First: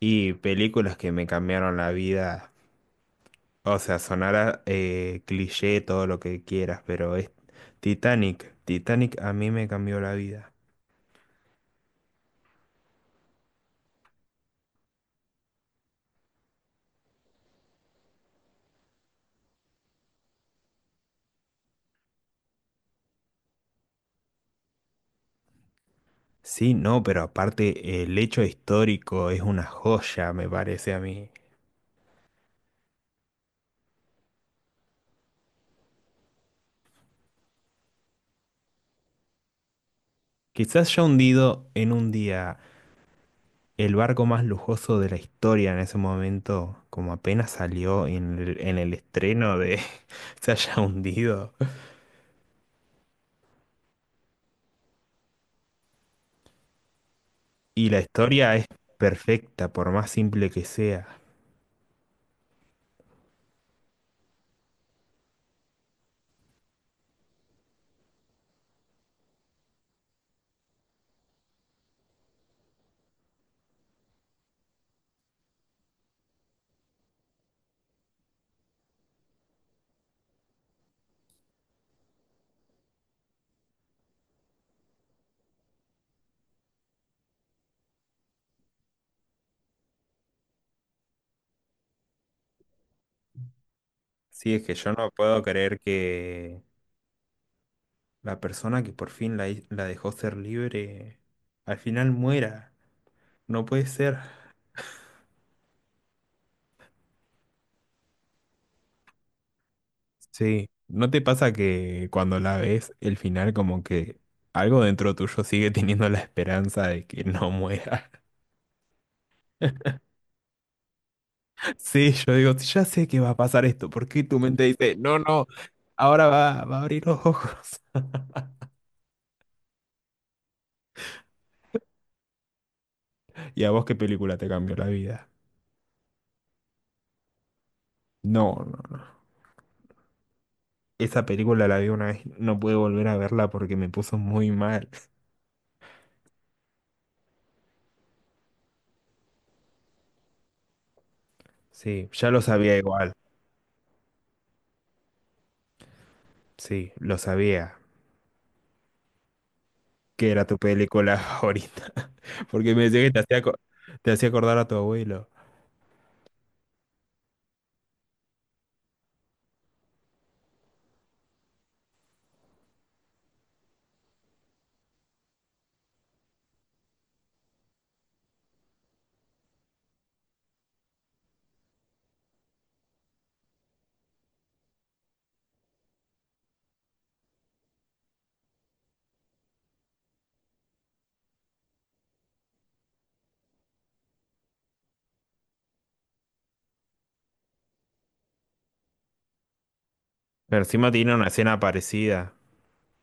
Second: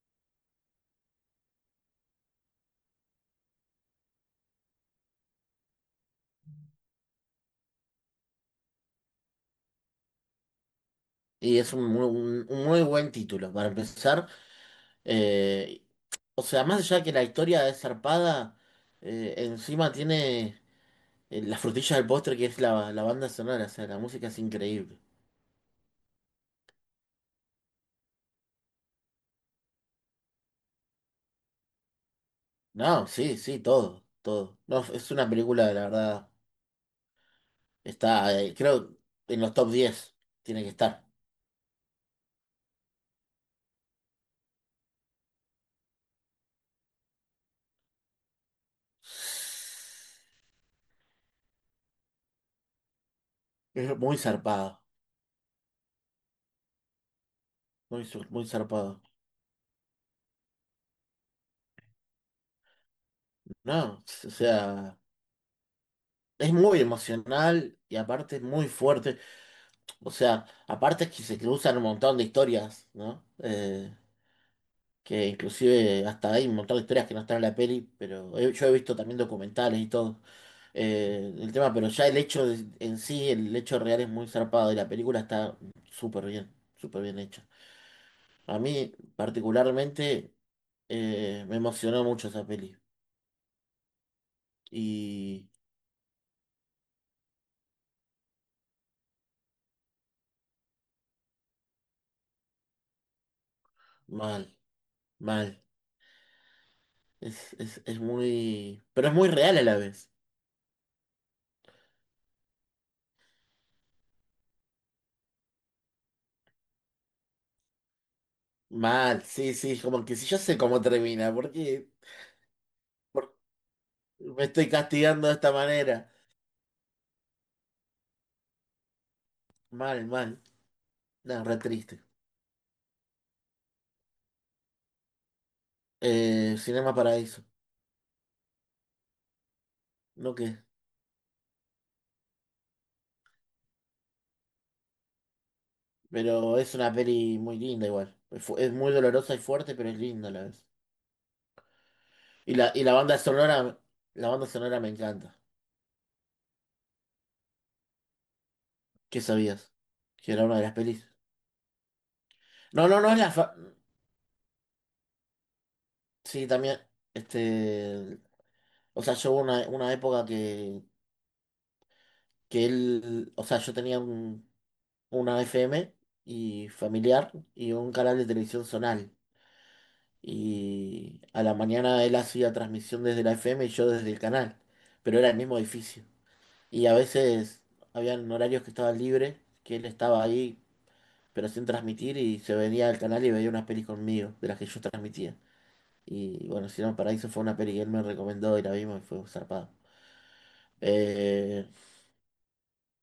Y películas que me cambiaron la vida. O sea, sonará cliché, todo lo que quieras, pero es Titanic. Titanic a mí me cambió la vida. Y es un muy buen título para empezar. eh, o sea, más allá de que la historia es zarpada, encima tiene la frutilla del postre que es la banda sonora. O sea, la música es increíble. Sí, no, pero aparte el hecho histórico es una joya, me parece a mí. No, sí, sí, todo, todo. No, es una película, la verdad, está, creo, en los top 10 tiene que Quizás estar. ya hundido en un día el barco más lujoso de la historia en ese momento, como apenas salió en el estreno de se haya hundido. Es muy zarpado, Y la muy historia es zarpado. perfecta, por más simple que sea. No, o sea, es muy emocional y aparte es muy fuerte. O sea, aparte es que se cruzan un montón de historias, ¿no? Que inclusive hasta hay un montón de historias que no están en la peli, pero yo he visto también documentales y todo. El tema, pero ya el hecho en sí, el hecho real es muy zarpado y la película está súper bien hecha. A mí particularmente me emocionó mucho esa peli Sí, es que yo no puedo y creer que la persona que por fin la dejó ser libre al final muera. No puede ser. mal, mal. Pero es muy real a la vez. Sí. ¿No te pasa que cuando la ves, el final como que algo dentro tuyo sigue teniendo la esperanza de que no muera? Mal, sí, sí, como que si yo sé cómo termina, ¿por qué Sí, yo digo, ya sé que va por- a pasar esto. ¿Por qué tu me mente estoy dice, no, castigando de no, esta manera? ahora va a abrir los ojos? Mal, mal, nada, re triste. ¿Y a vos qué película te cambió la vida? Cinema Paraíso, No, no. no qué, Esa película la vi una vez, no pude volver a verla porque me puso muy mal. pero es una peli muy linda igual. Es muy dolorosa y fuerte, pero es linda a la vez. Sí, ya lo Y la, sabía y la igual. banda sonora, la banda sonora me encanta. Sí, lo sabía. ¿Qué sabías? Que Que era era una tu de las pelis. película favorita. Porque me No, no, decía no que es la fa- te hacía acordar a tu abuelo. Sí, también, este, o sea, yo hubo una época que él, o sea, yo tenía un una FM y familiar y un canal de televisión zonal. Y a la mañana él hacía transmisión desde la FM y yo desde el canal, pero era el mismo edificio. Y a veces habían horarios que estaban libres, que él estaba ahí, pero sin transmitir y se venía al canal y veía unas pelis conmigo, de las que yo transmitía. Y bueno, Cielo Paraíso fue una peli que él me recomendó y la vimos y fue zarpada. Pero encima tiene una escena Eh, parecida.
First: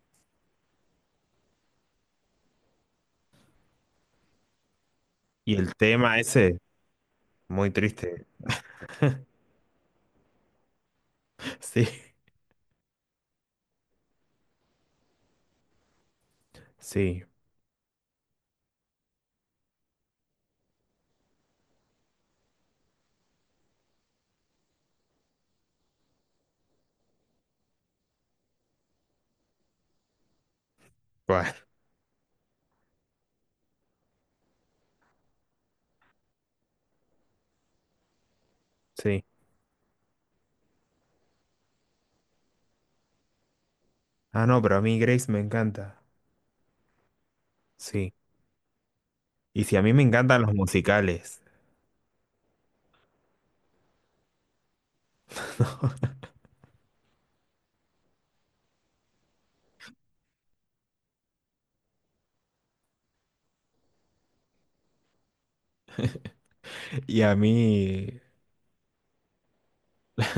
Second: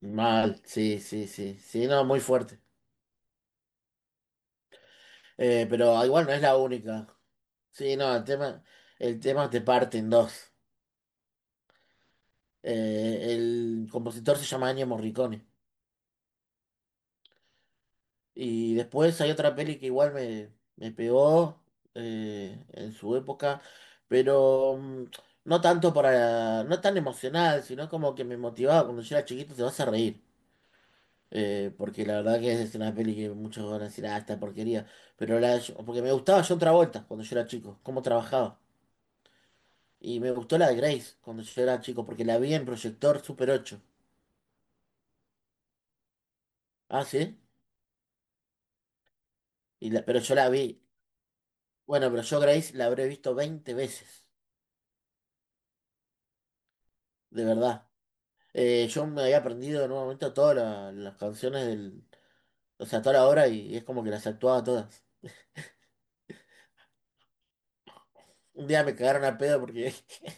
mal, sí, sí, sí, sí, no, muy fuerte. Y Eh, el pero tema igual no es la ese, única. muy Sí, no, el triste. tema, el tema te parte en dos. Sí, El compositor se llama Ennio Morricone. sí. Y después hay otra peli que igual me pegó en su época, pero no tanto para, no tan emocional, sino como que me motivaba cuando yo era chiquito, te vas a reír. Bueno, Porque la verdad que es una peli que muchos van a decir, ah, esta porquería. Pero la, porque me gustaba John Travolta cuando yo era chico, cómo trabajaba. sí. Y me gustó la de Grace cuando yo era chico, porque la vi en proyector Super 8. Ah, no, pero a mí Grace me encanta. Ah, sí. Sí. Y si a Y mí me la- pero yo encantan la los vi. musicales. Bueno, pero yo Grace la habré visto 20 veces. De verdad. Yo me había aprendido en un momento todas las canciones del. O sea, toda la obra y es como que las actuaba todas. Y a mí. Un día me cagaron a pedo porque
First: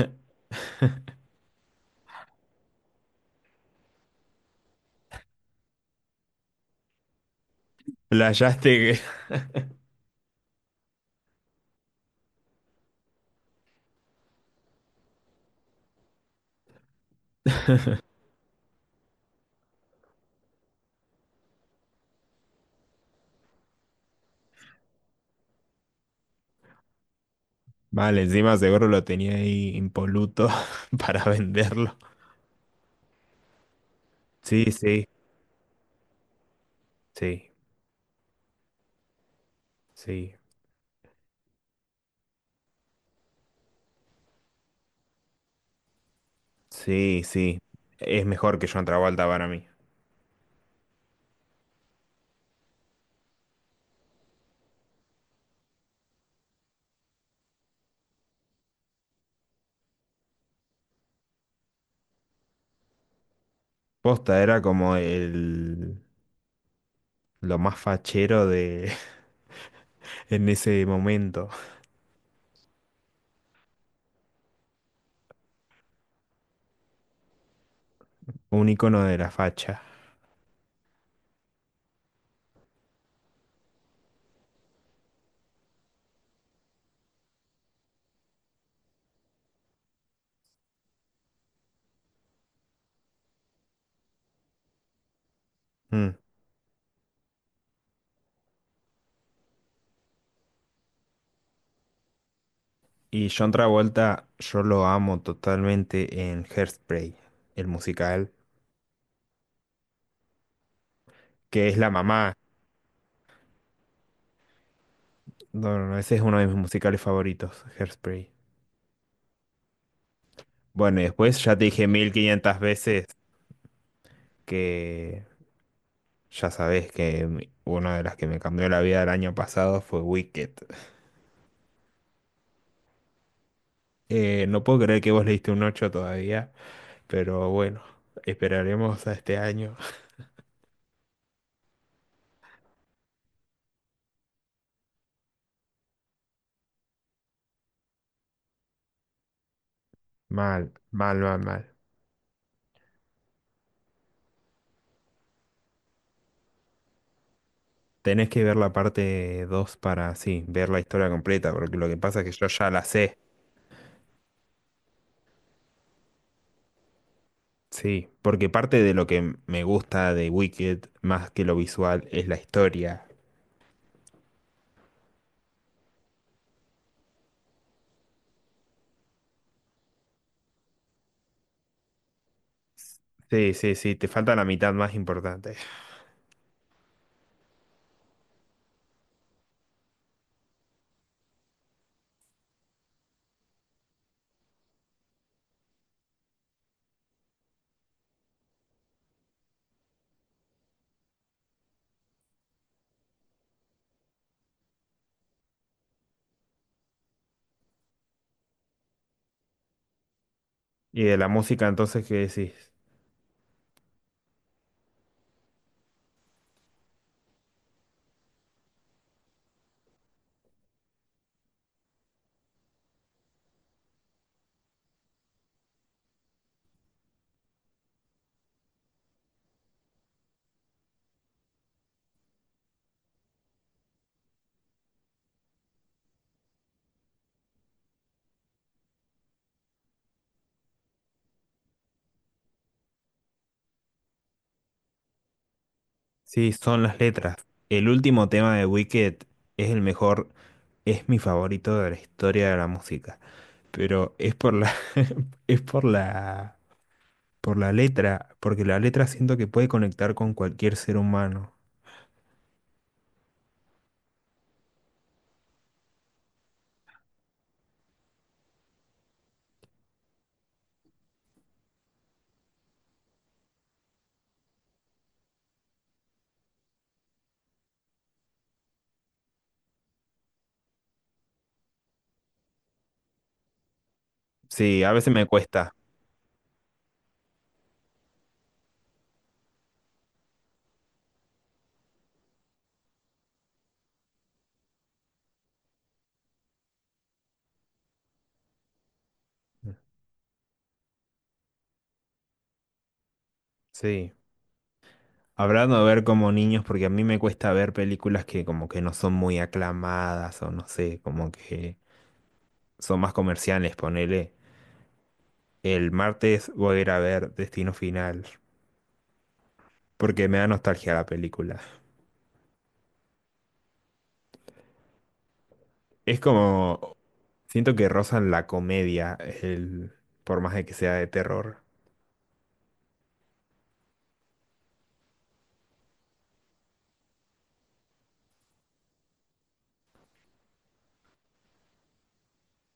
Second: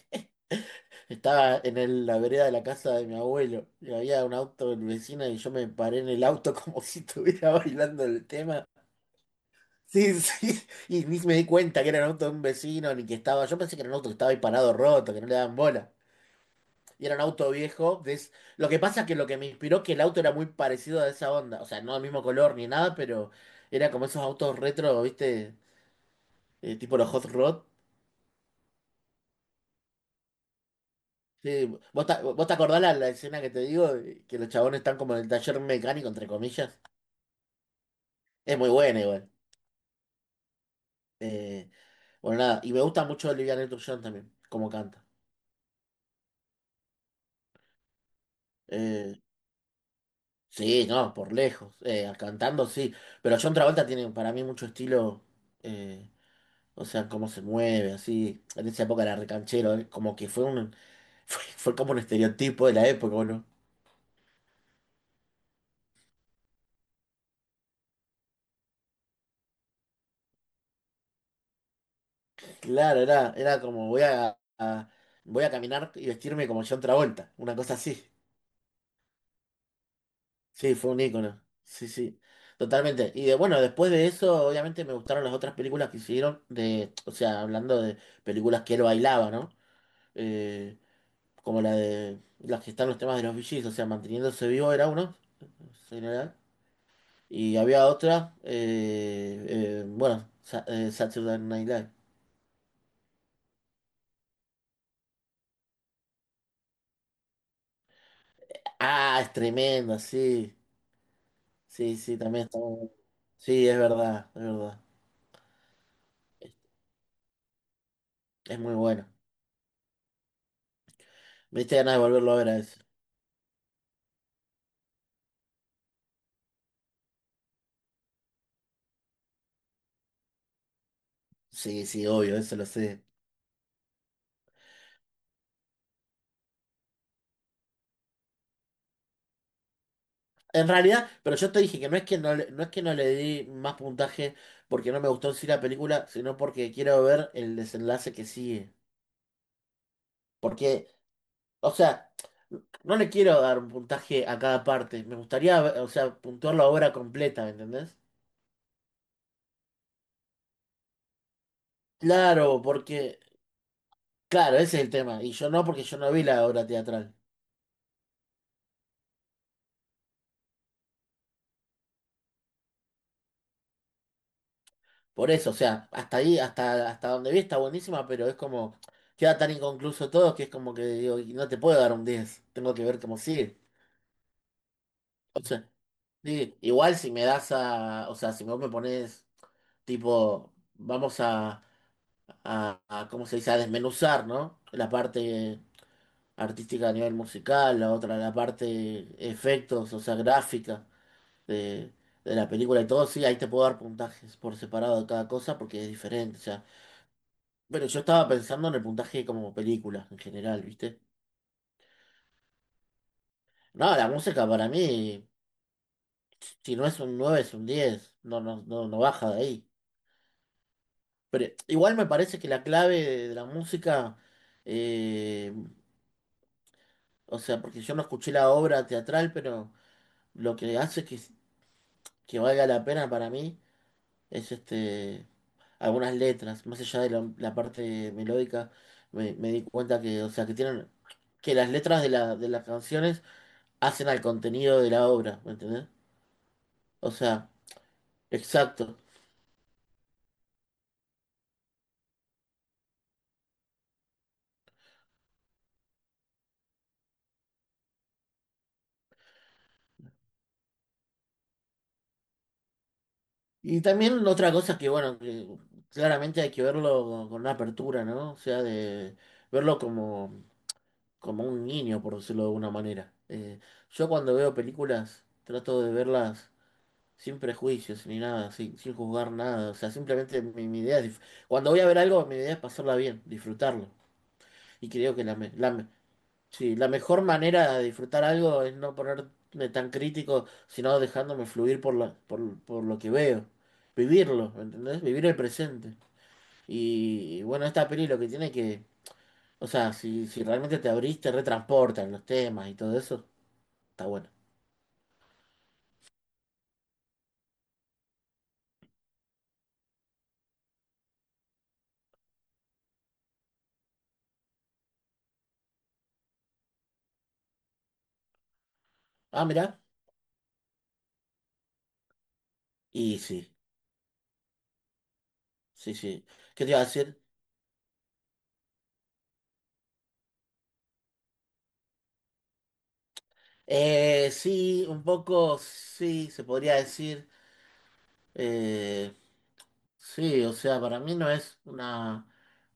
estaba en la vereda de la casa de mi abuelo y había un auto del vecino y yo me paré en el auto como si estuviera bailando el tema. Playaste. Sí, sí. Y ni me di cuenta que era un auto de un vecino ni que estaba. Yo pensé que era un auto que estaba ahí parado roto, que no le daban bola. Y era un auto viejo. Lo que pasa es que lo que me inspiró que el auto era muy parecido a esa onda. O sea, no del mismo color ni nada, pero era como esos autos retro, ¿viste? Tipo los Hot Rod. Mal, encima seguro lo tenía ahí impoluto para Sí, venderlo. ¿vos te acordás la escena que te digo? Que los Sí, chabones están sí, como en el taller mecánico, entre comillas. sí, Es muy buena igual. sí, Eh, bueno, nada. Y me gusta mucho Olivia Newton-John también, como canta. sí, sí. Es mejor que John Eh, Travolta para mí. sí, no, por lejos. Cantando sí. Pero John Travolta tiene para mí mucho estilo. eh, O sea, cómo se mueve, así. En esa época era recanchero, ¿eh? Como que fue un, fue como un estereotipo de la época, ¿o no? Posta era como el lo más fachero de en ese momento. Claro, era como voy a caminar y vestirme como John Travolta, una cosa así. Un icono de la facha. Sí, fue un ícono. Sí, sí. Totalmente. Y bueno, después de eso, obviamente me gustaron las otras películas que hicieron o sea, hablando de películas que él bailaba, ¿no? Eh, como la de las que están los temas de los VGs, o sea, manteniéndose vivo era uno, en Mm. general. Y había otra, bueno, Saturday Night Live. Y John Travolta, yo lo amo totalmente en Hairspray, el musical, Ah, es tremenda, sí. que es la Sí, sí, mamá. también está muy bueno. Sí, es verdad, es verdad. No, no, no, ese es uno de Es, mis musicales favoritos, Hairspray. es muy bueno. Bueno, y después ya Me te diste dije ganas de mil volverlo a ver a quinientas eso. veces que ya sabés que una de las que me cambió la vida el año pasado fue Wicked. Sí, sí, obvio, eso lo sé. No puedo creer que vos le diste un 8 todavía, pero bueno, esperaremos a este año. En realidad, pero yo te dije que no es que no le di más puntaje porque no me gustó en sí la película, sino porque quiero ver el desenlace que sigue. Mal, Porque mal, mal, O mal. sea, no le quiero dar un puntaje a cada parte. Me gustaría, o sea, puntuar la obra completa, ¿me entendés? Tenés que ver la parte 2 para, sí, ver la historia completa, porque lo que pasa es que yo Claro, ya la sé. claro, ese es el tema. Y yo no, porque yo no vi la obra teatral. Sí, porque parte de lo que me gusta de Wicked, más que lo visual, es la historia. Por eso, o sea, hasta ahí, hasta donde vi está buenísima, pero es como, queda tan inconcluso todo que es como que digo, y no te puedo dar un 10. Tengo que ver cómo Sí, sigue. sí, sí, te falta la mitad más O importante. sea, sí, igual si me das a, o sea, si vos me pones, tipo, vamos ¿cómo se dice? A desmenuzar, ¿no? La parte artística a nivel musical, la otra, la parte efectos, o sea, gráfica de, de la película y todo, sí, ahí te puedo dar puntajes por separado de cada cosa porque es diferente, o sea. Pero yo estaba pensando en el puntaje como película en general, ¿viste? ¿Y de la música entonces qué decís? No, la música para mí, si no es un 9 es un 10, no, no, no, no baja de ahí. Pero igual me parece que la clave de la música eh, O sea, porque yo no escuché la obra teatral, pero lo que hace que valga la pena para mí es algunas letras, más allá de la parte melódica, me di cuenta que, o sea, que tienen, que las letras de las canciones hacen al contenido de la obra, ¿me entendés? Sí, son las O letras. sea, El último tema de exacto. Wicked es el mejor, es mi favorito de la historia de la música. Pero es por la, es por la letra, porque la letra siento que puede conectar con cualquier ser humano. Y también otra cosa que, bueno, que claramente hay que verlo con una apertura, ¿no? O sea, de verlo como un niño, por decirlo de alguna manera. Yo cuando veo películas trato de verlas sin prejuicios ni nada, sin juzgar nada. O sea, simplemente mi, mi idea es... dif- Cuando voy a ver algo, mi idea es pasarla bien, disfrutarlo. Sí, Y a veces creo que me cuesta. Sí, la mejor manera de disfrutar algo es no ponerme tan crítico, sino dejándome fluir por lo que veo. Vivirlo, ¿entendés? Vivir el presente. Y bueno, esta peli lo que tiene que... O sea, si realmente te abrís, te retransportan los temas y todo eso. Está Sí. bueno. Hablando de ver como niños, porque a mí me cuesta ver películas que como que no son muy aclamadas o no sé, como que son más comerciales, ponele. El martes voy a ir a ver Destino Final. Ah, mira. Porque me da nostalgia la película. Y sí, sí, Es sí. ¿Qué te iba a como, decir? siento que rozan la comedia, el, por más de que sea de terror. Sí, un poco, sí, se podría decir. Eh, sí, o sea, para mí no es una,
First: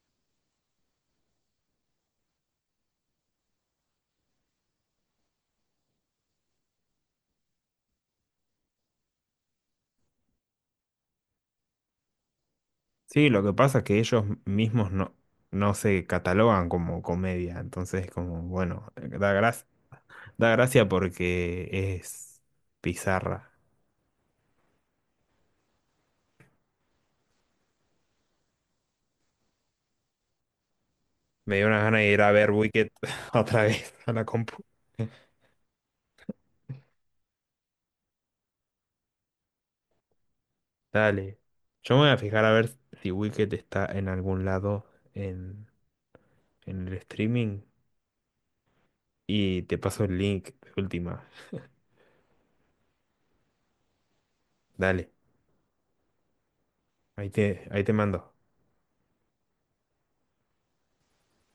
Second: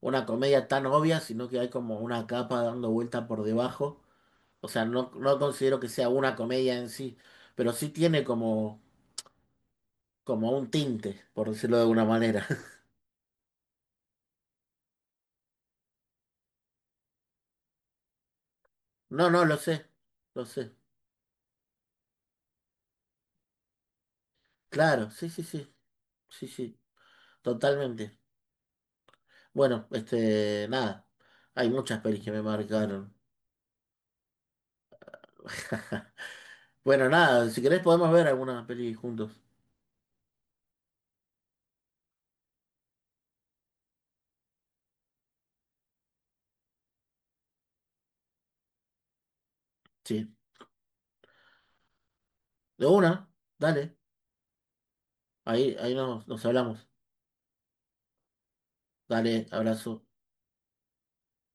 una comedia tan obvia, sino que hay como una capa dando vuelta por debajo. O sea, no, no considero que sea una comedia en sí, pero sí tiene como un tinte, por decirlo de alguna manera. Sí, lo que pasa es que ellos mismos no, no se catalogan como comedia, entonces como, bueno, No, no, lo sé, lo da sé. gracia porque es pizarra. Claro, sí, sí, sí, sí, sí, totalmente. Bueno, nada. Me dio Hay una gana muchas de ir pelis que a me ver Wicked marcaron. otra vez a la compu. Bueno, nada, si querés podemos ver alguna peli juntos. Dale. Yo me voy a fijar a ver si Wicked está en algún lado en, en el streaming. Y te paso el Sí. link de última. De una, dale. Dale, Ahí nos hablamos. Ahí te mando. Dale, abrazo.